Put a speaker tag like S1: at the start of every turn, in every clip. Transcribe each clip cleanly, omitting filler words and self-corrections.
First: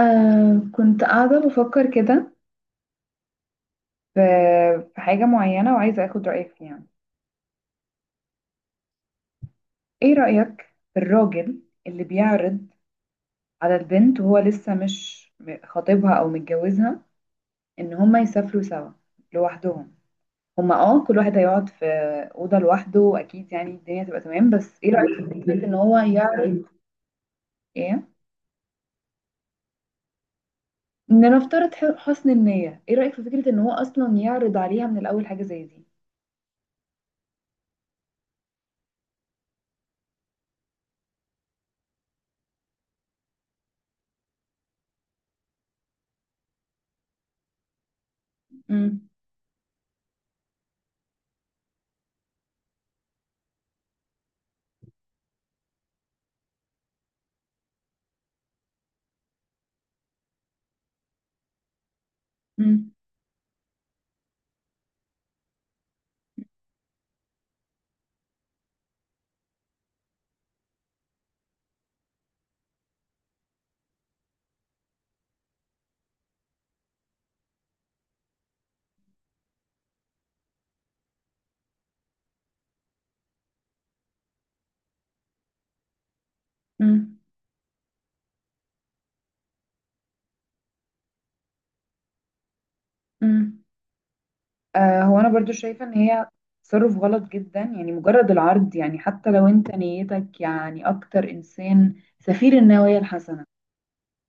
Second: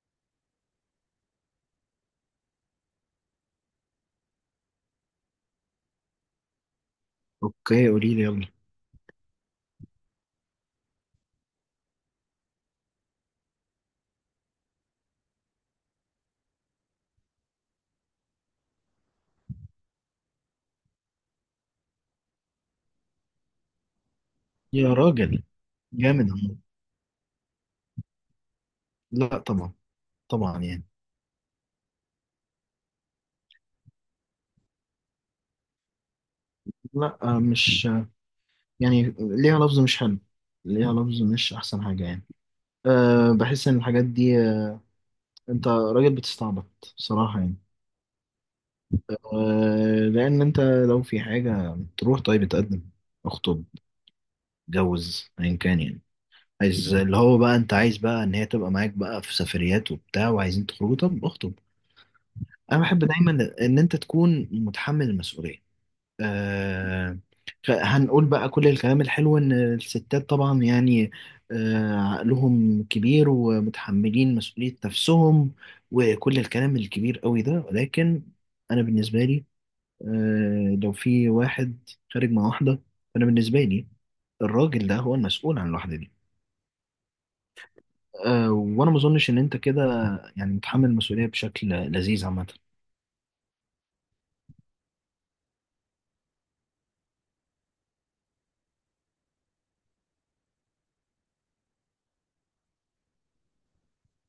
S1: كنت قاعدة بفكر كده في في حاجة معينة وعايزة أخد رأيك فيها يعني.
S2: اوكي، قولي لي يلا.
S1: إيه رأيك في الراجل اللي بيعرض على البنت وهو لسه مش خاطبها أو متجوزها إن هما يسافروا سوا لوحدهم؟ هما كل واحد هيقعد في أوضة لوحده، وأكيد يعني الدنيا تبقى تمام. بس إيه
S2: يا
S1: رأيك في
S2: راجل
S1: فكرة إن هو
S2: جامد عمو.
S1: يعرض؟ إيه؟
S2: لا طبعا. طبعا يعني.
S1: لنفترض حسن النية. إيه رأيك في فكرة إن هو أصلا يعرض عليها من الأول حاجة زي دي؟
S2: لا مش يعني ليها لفظ مش حلو. ليها لفظ مش احسن حاجه يعني. بحس ان الحاجات دي انت راجل بتستعبط صراحه يعني.
S1: مم.
S2: لان انت لو في حاجه تروح، طيب اتقدم، اخطب، اتجوز ايا كان يعني. عايز اللي هو بقى، انت عايز بقى ان هي تبقى معاك بقى في سفريات وبتاع وعايزين تخرجوا، طب اخطب. انا
S1: مم.
S2: بحب دايما ان انت تكون متحمل المسؤوليه. آه، هنقول بقى كل الكلام الحلو إن الستات طبعا يعني عقلهم كبير ومتحملين مسؤولية نفسهم وكل الكلام الكبير قوي ده، ولكن أنا بالنسبة لي، لو في واحد خارج مع واحدة، فأنا بالنسبة لي الراجل ده هو المسؤول عن الواحدة دي.
S1: مم.
S2: وأنا ما أظنش إن أنت كده يعني متحمل المسؤولية بشكل لذيذ عامة.
S1: مم. هو انا برضو شايفة ان هي تصرف غلط جدا. يعني مجرد العرض، يعني حتى لو انت نيتك يعني اكتر انسان، سفير النوايا الحسنة،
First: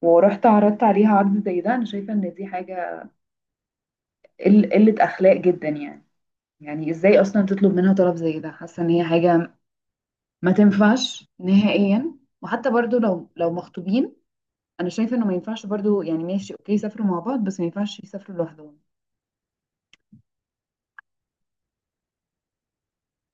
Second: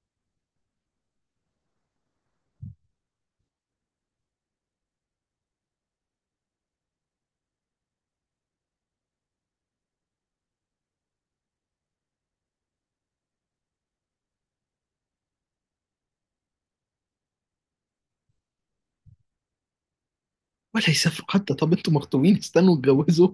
S1: ورحت عرضت عليها عرض زي ده، انا شايفة ان دي حاجة قلة اخلاق جدا يعني. يعني ازاي اصلا تطلب منها طلب زي ده؟ حاسة ان هي حاجة ما تنفعش نهائيا. وحتى برضو لو مخطوبين، انا شايفة انه ما ينفعش برضو. يعني ماشي اوكي يسافروا مع بعض، بس ما ينفعش يسافروا لوحدهم.
S2: ولا يسافروا حتى. طب انتوا مخطوبين، استنوا اتجوزوا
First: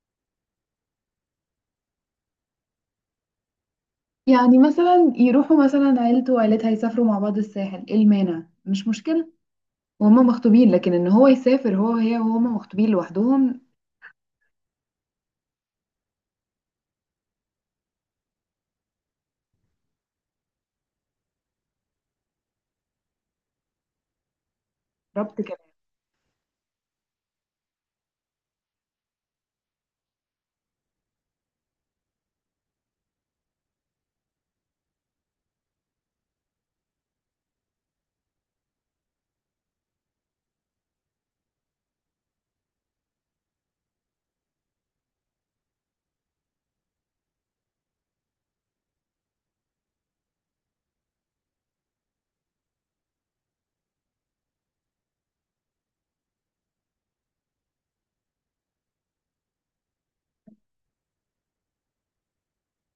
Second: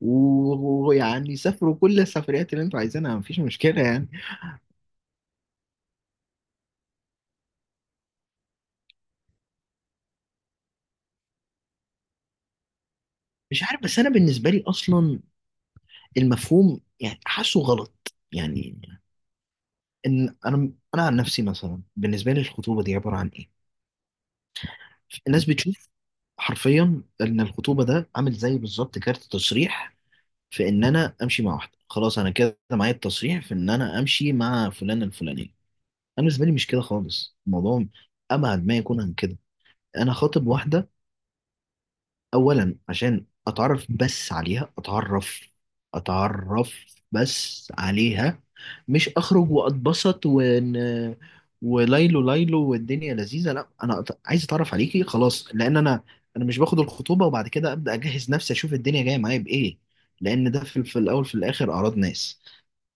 S2: ويعني سافروا كل السفريات اللي انتوا عايزينها، مفيش مشكلة يعني.
S1: يعني مثلا يروحوا مثلا عيلته وعيلتها يسافروا مع بعض الساحل، ايه المانع؟ مش مشكلة وهما مخطوبين. لكن ان هو يسافر هو وهي وهما مخطوبين لوحدهم.
S2: مش عارف، بس انا بالنسبة لي اصلا المفهوم يعني حاسه غلط يعني. ان انا عن نفسي، مثلا، بالنسبة لي الخطوبة دي عبارة عن ايه؟
S1: ربط
S2: الناس
S1: كلام.
S2: بتشوف حرفيا ان الخطوبة ده عامل زي بالظبط كارت تصريح في ان انا امشي مع واحدة. خلاص انا كده معايا التصريح في ان انا امشي مع فلان الفلانية. انا بالنسبة لي مش كده خالص الموضوع، ابعد ما يكون عن كده. انا خاطب واحده اولا عشان اتعرف بس عليها، اتعرف اتعرف بس عليها، مش اخرج واتبسط ون وليلو ليلو والدنيا لذيذه. لا، انا عايز اتعرف عليكي خلاص، لان انا انا مش باخد الخطوبه وبعد كده ابدا اجهز نفسي اشوف الدنيا جايه معايا بايه، لان ده في الاول في الاخر اعراض ناس.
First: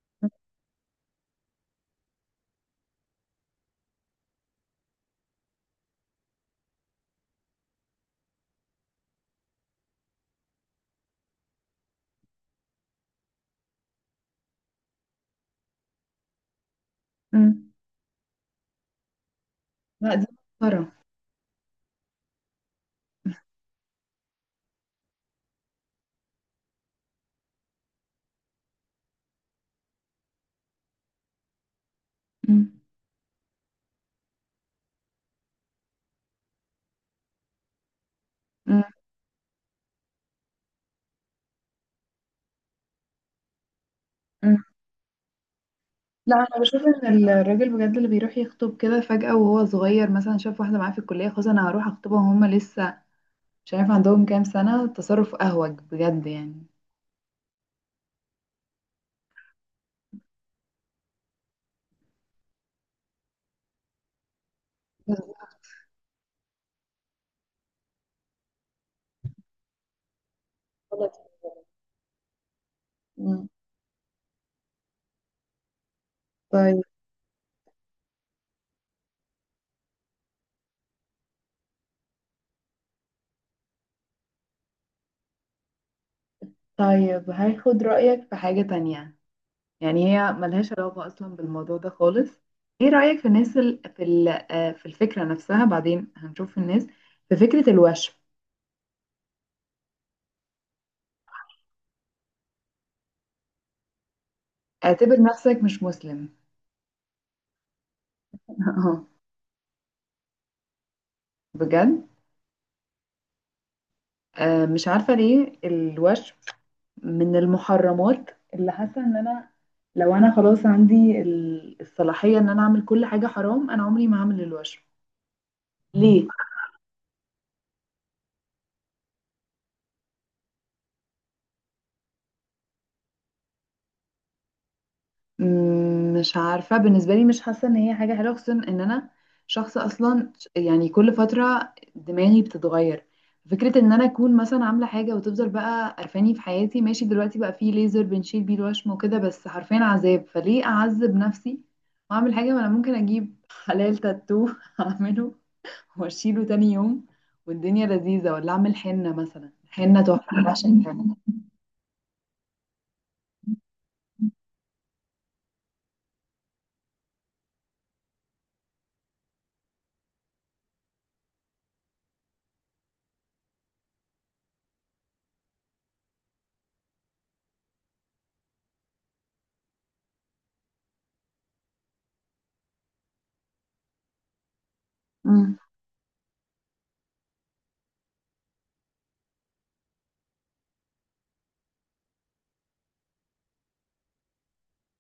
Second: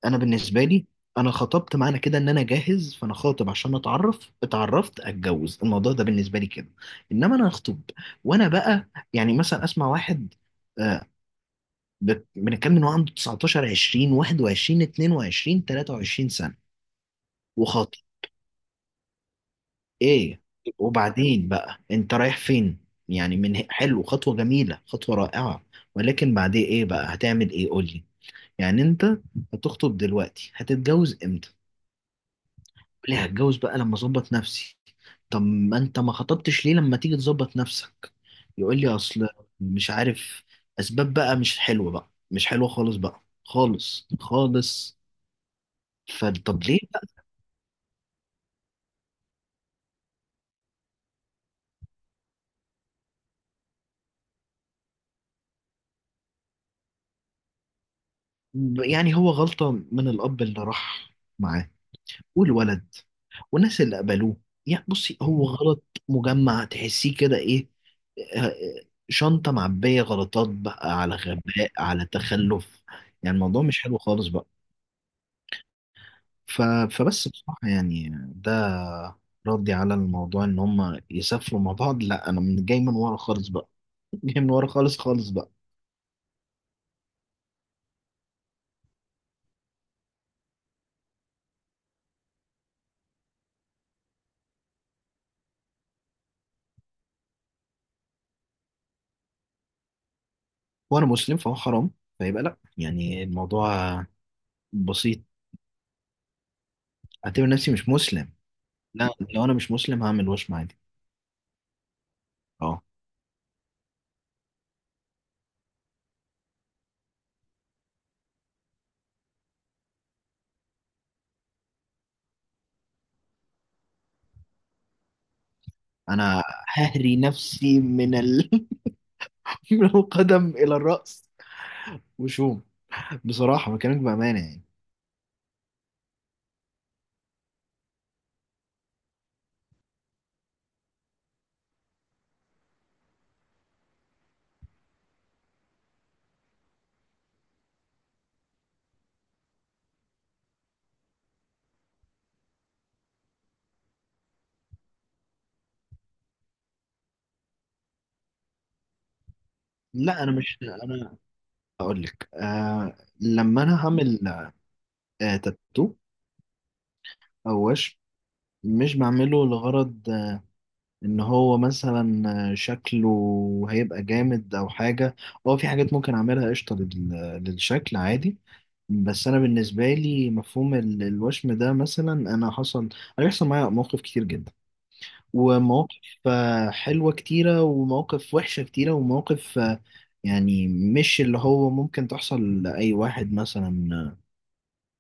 S2: انا بالنسبه لي، انا خطبت، معنى كده ان انا جاهز، فانا خاطب عشان اتعرف، اتعرفت، اتجوز. الموضوع ده بالنسبه لي كده. انما انا اخطب وانا بقى، يعني مثلا اسمع واحد آه، بنتكلم ان هو عنده 19 20 21 22 23 سنه،
S1: امم.
S2: وخاطب.
S1: لا، دي
S2: ايه
S1: مسخرة.
S2: وبعدين بقى، انت رايح فين؟ يعني، من حلو، خطوه جميله، خطوه رائعه، ولكن بعدين ايه بقى؟ هتعمل ايه؟ قول لي. يعني انت هتخطب دلوقتي، هتتجوز امتى؟
S1: امم.
S2: ليه؟ هتجوز بقى لما اظبط نفسي. طب ما انت ما خطبتش ليه لما تيجي تظبط نفسك؟ يقول
S1: امم.
S2: لي: اصل مش عارف، اسباب بقى. مش حلوه بقى، مش حلوه خالص بقى، خالص
S1: امم.
S2: خالص.
S1: لا، انا
S2: فطب ليه
S1: بشوف ان الراجل بجد اللي بيروح يخطب كده فجأة وهو صغير، مثلا شاف واحدة معاه في الكلية، خلاص انا هروح اخطبها، وهما لسه مش عارف عندهم كام سنة. تصرف اهوج بجد يعني.
S2: بقى؟ يعني هو غلطه من الاب اللي راح معاه والولد والناس اللي قبلوه. يعني بصي، هو غلط مجمع، تحسيه كده ايه، آه، شنطه معبيه غلطات بقى، على
S1: بالظبط.
S2: غباء، على تخلف. يعني
S1: أمم.
S2: الموضوع مش حلو خالص بقى. ف...
S1: طيب،
S2: فبس بصراحه يعني، ده ردي على الموضوع ان هم يسافروا مع بعض. لا انا من جاي من ورا خالص بقى. جاي من ورا خالص خالص بقى.
S1: طيب هاخد رأيك في حاجة تانية. يعني هي ملهاش علاقة أصلا بالموضوع ده خالص. إيه رأيك في الفكرة نفسها؟ بعدين هنشوف الناس. في فكرة الوشم،
S2: وانا مسلم، فهو حرام، فيبقى لا. يعني الموضوع
S1: اعتبر
S2: بسيط.
S1: نفسك مش مسلم.
S2: اعتبر نفسي مش مسلم.
S1: اه،
S2: لا، لو انا مش مسلم هعمل وشم عادي.
S1: بجد.
S2: اه.
S1: مش عارفة ليه الوشم من المحرمات. اللي حاسة إن أنا لو أنا خلاص عندي الصلاحية إن أنا أعمل كل حاجة حرام، أنا عمري ما هعمل الوشم. ليه؟
S2: انا ههري نفسي من من القدم الى الرأس وشوم. بصراحة بكلمك بأمانة يعني.
S1: مش عارفة، بالنسبة لي مش حاسة ان هي حاجة حلوة، خصوصا ان انا شخص اصلا، يعني كل فترة دماغي بتتغير. فكرة ان انا اكون مثلا عاملة حاجة وتفضل بقى قرفاني في حياتي. ماشي، دلوقتي بقى فيه ليزر بنشيل بيه الوشم وكده، بس حرفيا عذاب. فليه اعذب نفسي واعمل حاجة، ما انا ممكن اجيب حلال تاتو اعمله واشيله تاني يوم والدنيا لذيذة. ولا اعمل حنة مثلا، حنة
S2: لا
S1: تحفة،
S2: انا
S1: أنا
S2: مش،
S1: بعشق الحنة.
S2: انا اقول لك لما انا هعمل تاتو او وشم، مش بعمله لغرض ان هو مثلا شكله هيبقى جامد او حاجه. هو في حاجات ممكن اعملها قشطه للشكل عادي، بس انا بالنسبه لي مفهوم الوشم ده، مثلا انا حصل هيحصل معايا مواقف كتير جدا،
S1: مم.
S2: ومواقف حلوه كتيره، ومواقف وحشه كتيره، ومواقف يعني مش اللي هو ممكن تحصل لاي واحد مثلا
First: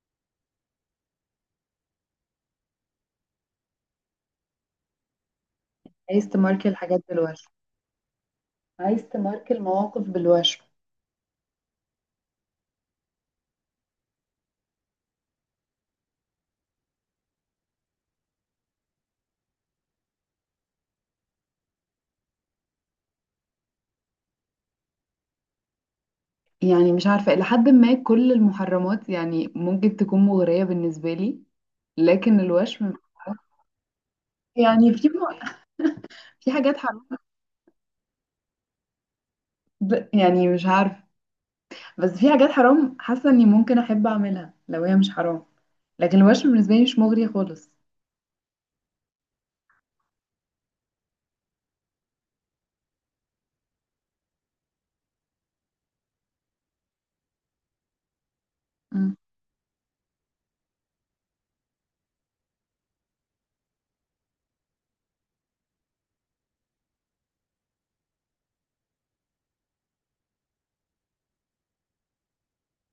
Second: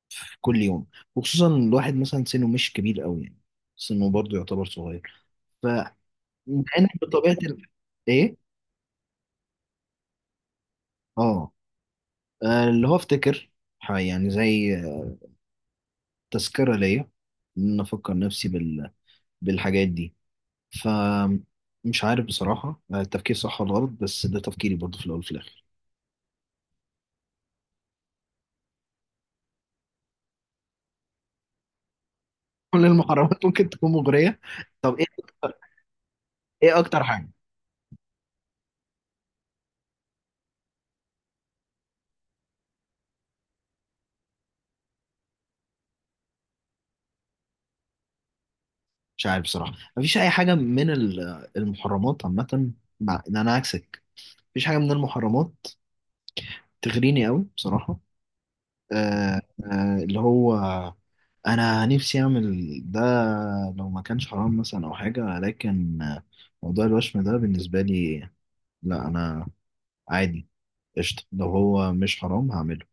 S2: في كل يوم، وخصوصا الواحد مثلا سنه مش كبير قوي يعني، سنه برضه يعتبر صغير.
S1: عايز
S2: مع
S1: تماركي
S2: انك
S1: الحاجات
S2: بطبيعه
S1: بالوشم؟
S2: ايه.
S1: عايز تماركي المواقف بالوشم؟
S2: اه، اللي هو افتكر، يعني زي تذكره ليا، ان انا افكر نفسي بالحاجات دي. ف، مش عارف بصراحه التفكير صح ولا غلط، بس ده تفكيري برضه في الاول وفي الاخر.
S1: يعني مش عارفة، إلى حد ما كل المحرمات يعني ممكن تكون مغرية بالنسبة لي، لكن
S2: كل
S1: الوشم.
S2: المحرمات ممكن تكون مغريه.
S1: يعني
S2: طب ايه اكتر؟
S1: في حاجات
S2: ايه اكتر
S1: حرام،
S2: حاجه؟
S1: يعني مش عارفة، بس في حاجات حرام حاسة إني ممكن أحب أعملها لو هي مش حرام، لكن الوشم بالنسبة لي مش مغري خالص.
S2: مش عارف بصراحه، مفيش اي حاجه من المحرمات عامه. مع ان انا عكسك، مفيش حاجه من المحرمات تغريني قوي بصراحه.
S1: مم.
S2: اللي هو انا نفسي اعمل ده لو ما كانش حرام مثلا او حاجه، لكن موضوع الوشم ده بالنسبه لي، لا انا عادي قشطه، لو هو مش حرام هعمله،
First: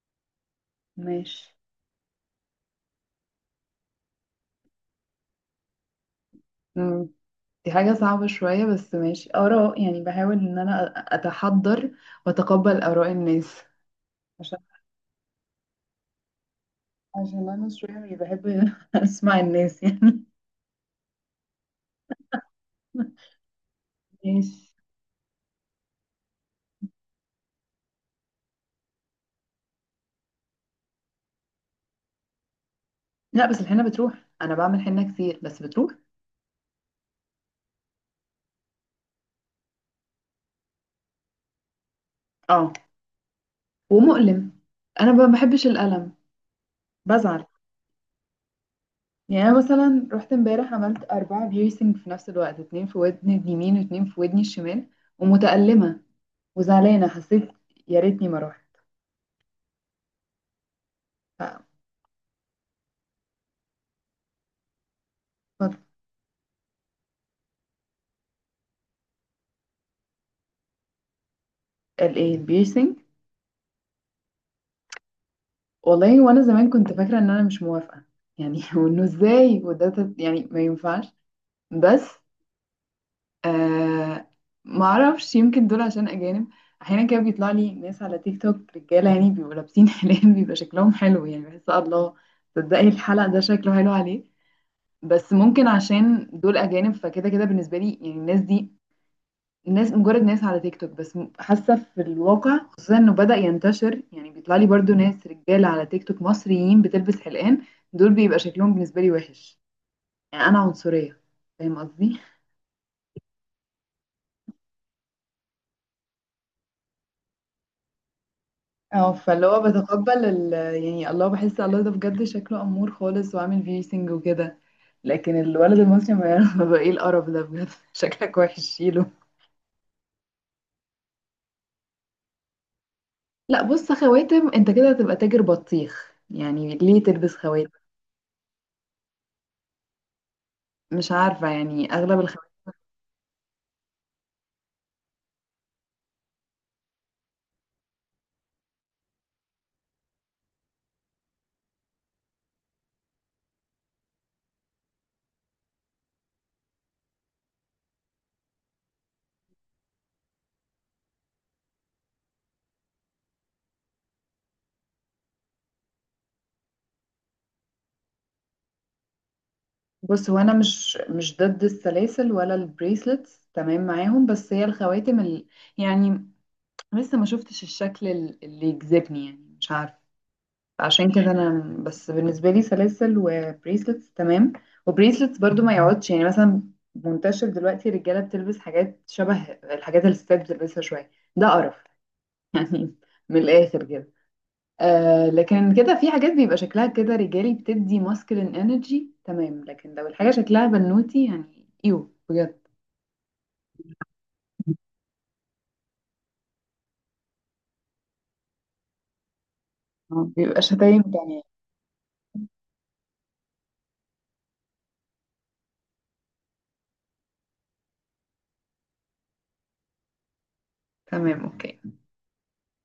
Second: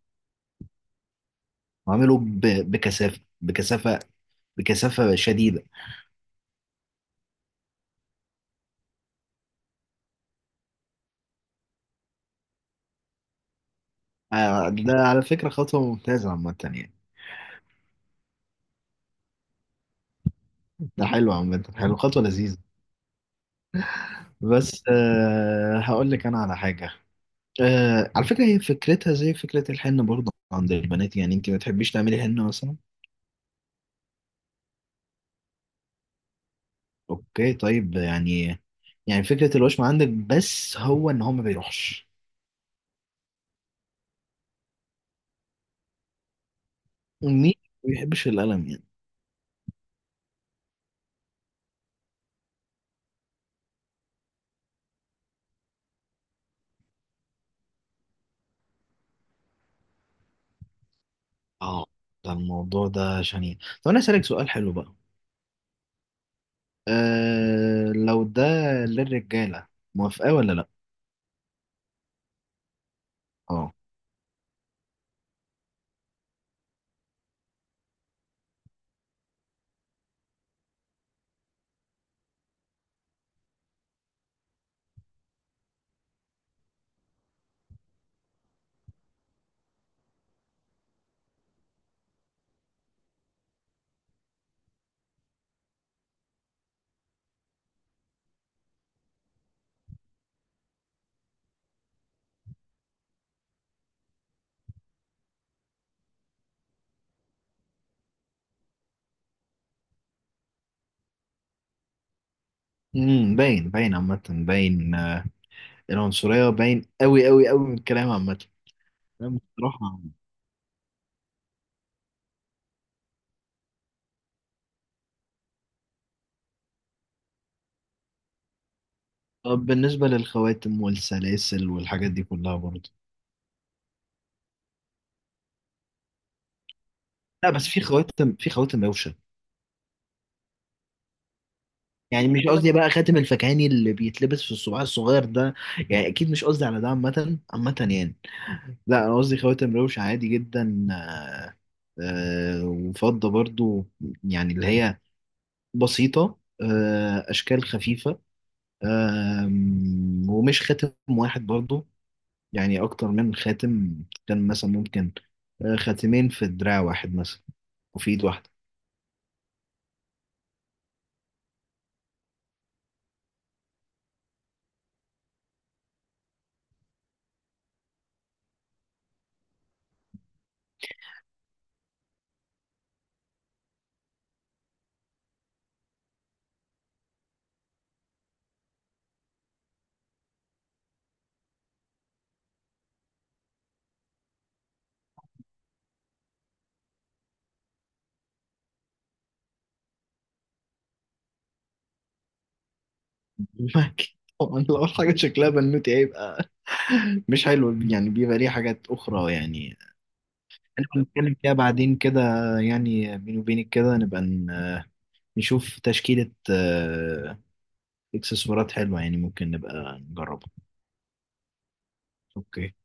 S1: ماشي.
S2: هعمله بكثافه، بكثافه، بكثافه شديده.
S1: مم. دي حاجة صعبة شوية بس ماشي، آراء يعني. بحاول إن أنا أتحضر وأتقبل آراء الناس. عشان
S2: ده على فكره خطوه ممتازه عامه يعني.
S1: عشان أنا شوية مش بحب أسمع الناس يعني.
S2: ده حلو عامه، حلو، خطوه لذيذه.
S1: ماشي.
S2: بس هقول لك انا على حاجه. على فكرة هي فكرتها زي فكرة الحنة برضه عند البنات. يعني انت ما تحبيش تعملي حنة مثلا؟
S1: لا بس الحنة بتروح، انا بعمل حنة كتير بس بتروح.
S2: اوكي طيب يعني، يعني فكرة الوشم عندك بس هو ان هو ما بيروحش.
S1: اه، ومؤلم، انا ما بحبش الألم، بزعل.
S2: مين ما بيحبش الألم يعني؟
S1: يعني انا مثلا رحت امبارح عملت أربعة بيرسينج في نفس الوقت، اتنين في ودني اليمين واتنين في ودني الشمال، ومتألمة وزعلانة، حسيت يا ريتني ما رحت. ف
S2: اه، ده الموضوع ده شنيع. طب انا اسألك سؤال حلو بقى.
S1: ف-
S2: لو ده للرجالة، موافقة ولا لا؟
S1: الايه البيرسينج؟
S2: اه.
S1: والله، وانا زمان كنت فاكرة ان انا مش موافقة يعني، وانه ازاي، وده يعني ما ينفعش. بس آه ما اعرفش، يمكن دول عشان اجانب. احيانا كده بيطلع لي ناس على تيك توك رجاله يعني بيبقوا لابسين حلال، بيبقى شكلهم حلو يعني، بحس الله تصدقي الحلق ده شكله حلو عليه. بس ممكن عشان دول اجانب، فكده كده بالنسبه لي يعني الناس دي ناس، مجرد ناس على تيك توك، بس حاسه في الواقع خصوصا انه بدأ ينتشر. يعني بيطلع لي برضو ناس رجاله على تيك توك مصريين بتلبس حلقان، دول بيبقى شكلهم بالنسبه لي وحش يعني. انا عنصريه، فاهم قصدي؟
S2: امم، باين، باين عامة، باين العنصرية، باين قوي قوي قوي من الكلام عامة.
S1: اه، فاللي هو
S2: بصراحة.
S1: بتقبل يعني الله، بحس الله ده بجد شكله أمور خالص وعامل بيرسينج وكده. لكن الولد المصري ما يعرف بقى ايه القرف ده بجد. شكلك وحش، شيله.
S2: طب بالنسبة للخواتم والسلاسل والحاجات دي كلها برضه؟
S1: لا، بص خواتم انت كده هتبقى تاجر بطيخ يعني، ليه تلبس
S2: لا بس
S1: خواتم؟
S2: في خواتم، في خواتم روشة.
S1: مش عارفة يعني أغلب
S2: يعني مش
S1: الخواتم.
S2: قصدي بقى خاتم الفكهاني اللي بيتلبس في الصباع الصغير ده، يعني أكيد مش قصدي على ده عامة عامة يعني. لا أنا قصدي خواتم روشة عادي جدا، وفضة برضه، يعني اللي هي بسيطة، أشكال خفيفة. ومش خاتم واحد برضه، يعني أكتر من خاتم. كان مثلا ممكن، خاتمين في دراع واحد مثلا، وفي إيد واحدة.
S1: بص هو أنا مش ضد السلاسل ولا البريسلتس، تمام معاهم. بس هي الخواتم يعني لسه ما شفتش الشكل اللي يجذبني، يعني مش عارفة. عشان كده انا، بس بالنسبه لي سلاسل وبريسلتس تمام. وبريسلتس برضو ما يقعدش يعني، مثلا منتشر دلوقتي الرجاله بتلبس حاجات شبه الحاجات اللي الستات بتلبسها شويه، ده قرف يعني، من الاخر كده. لكن كده في حاجات بيبقى شكلها كده رجالي بتدي ماسكلين انرجي تمام. لكن لو الحاجه شكلها بنوتي، يعني ايوه بجد.
S2: أكيد، طبعا. لو حاجة شكلها بنوتي هيبقى مش حلو، يعني بيبقى ليه حاجات أخرى يعني،
S1: بيبقى
S2: هنبقى
S1: شتايم
S2: نتكلم
S1: تمام.
S2: فيها بعدين كده. يعني بيني وبينك كده، نبقى نشوف تشكيلة إكسسوارات حلوة، يعني ممكن نبقى نجربها.
S1: تمام اوكي.
S2: أوكي.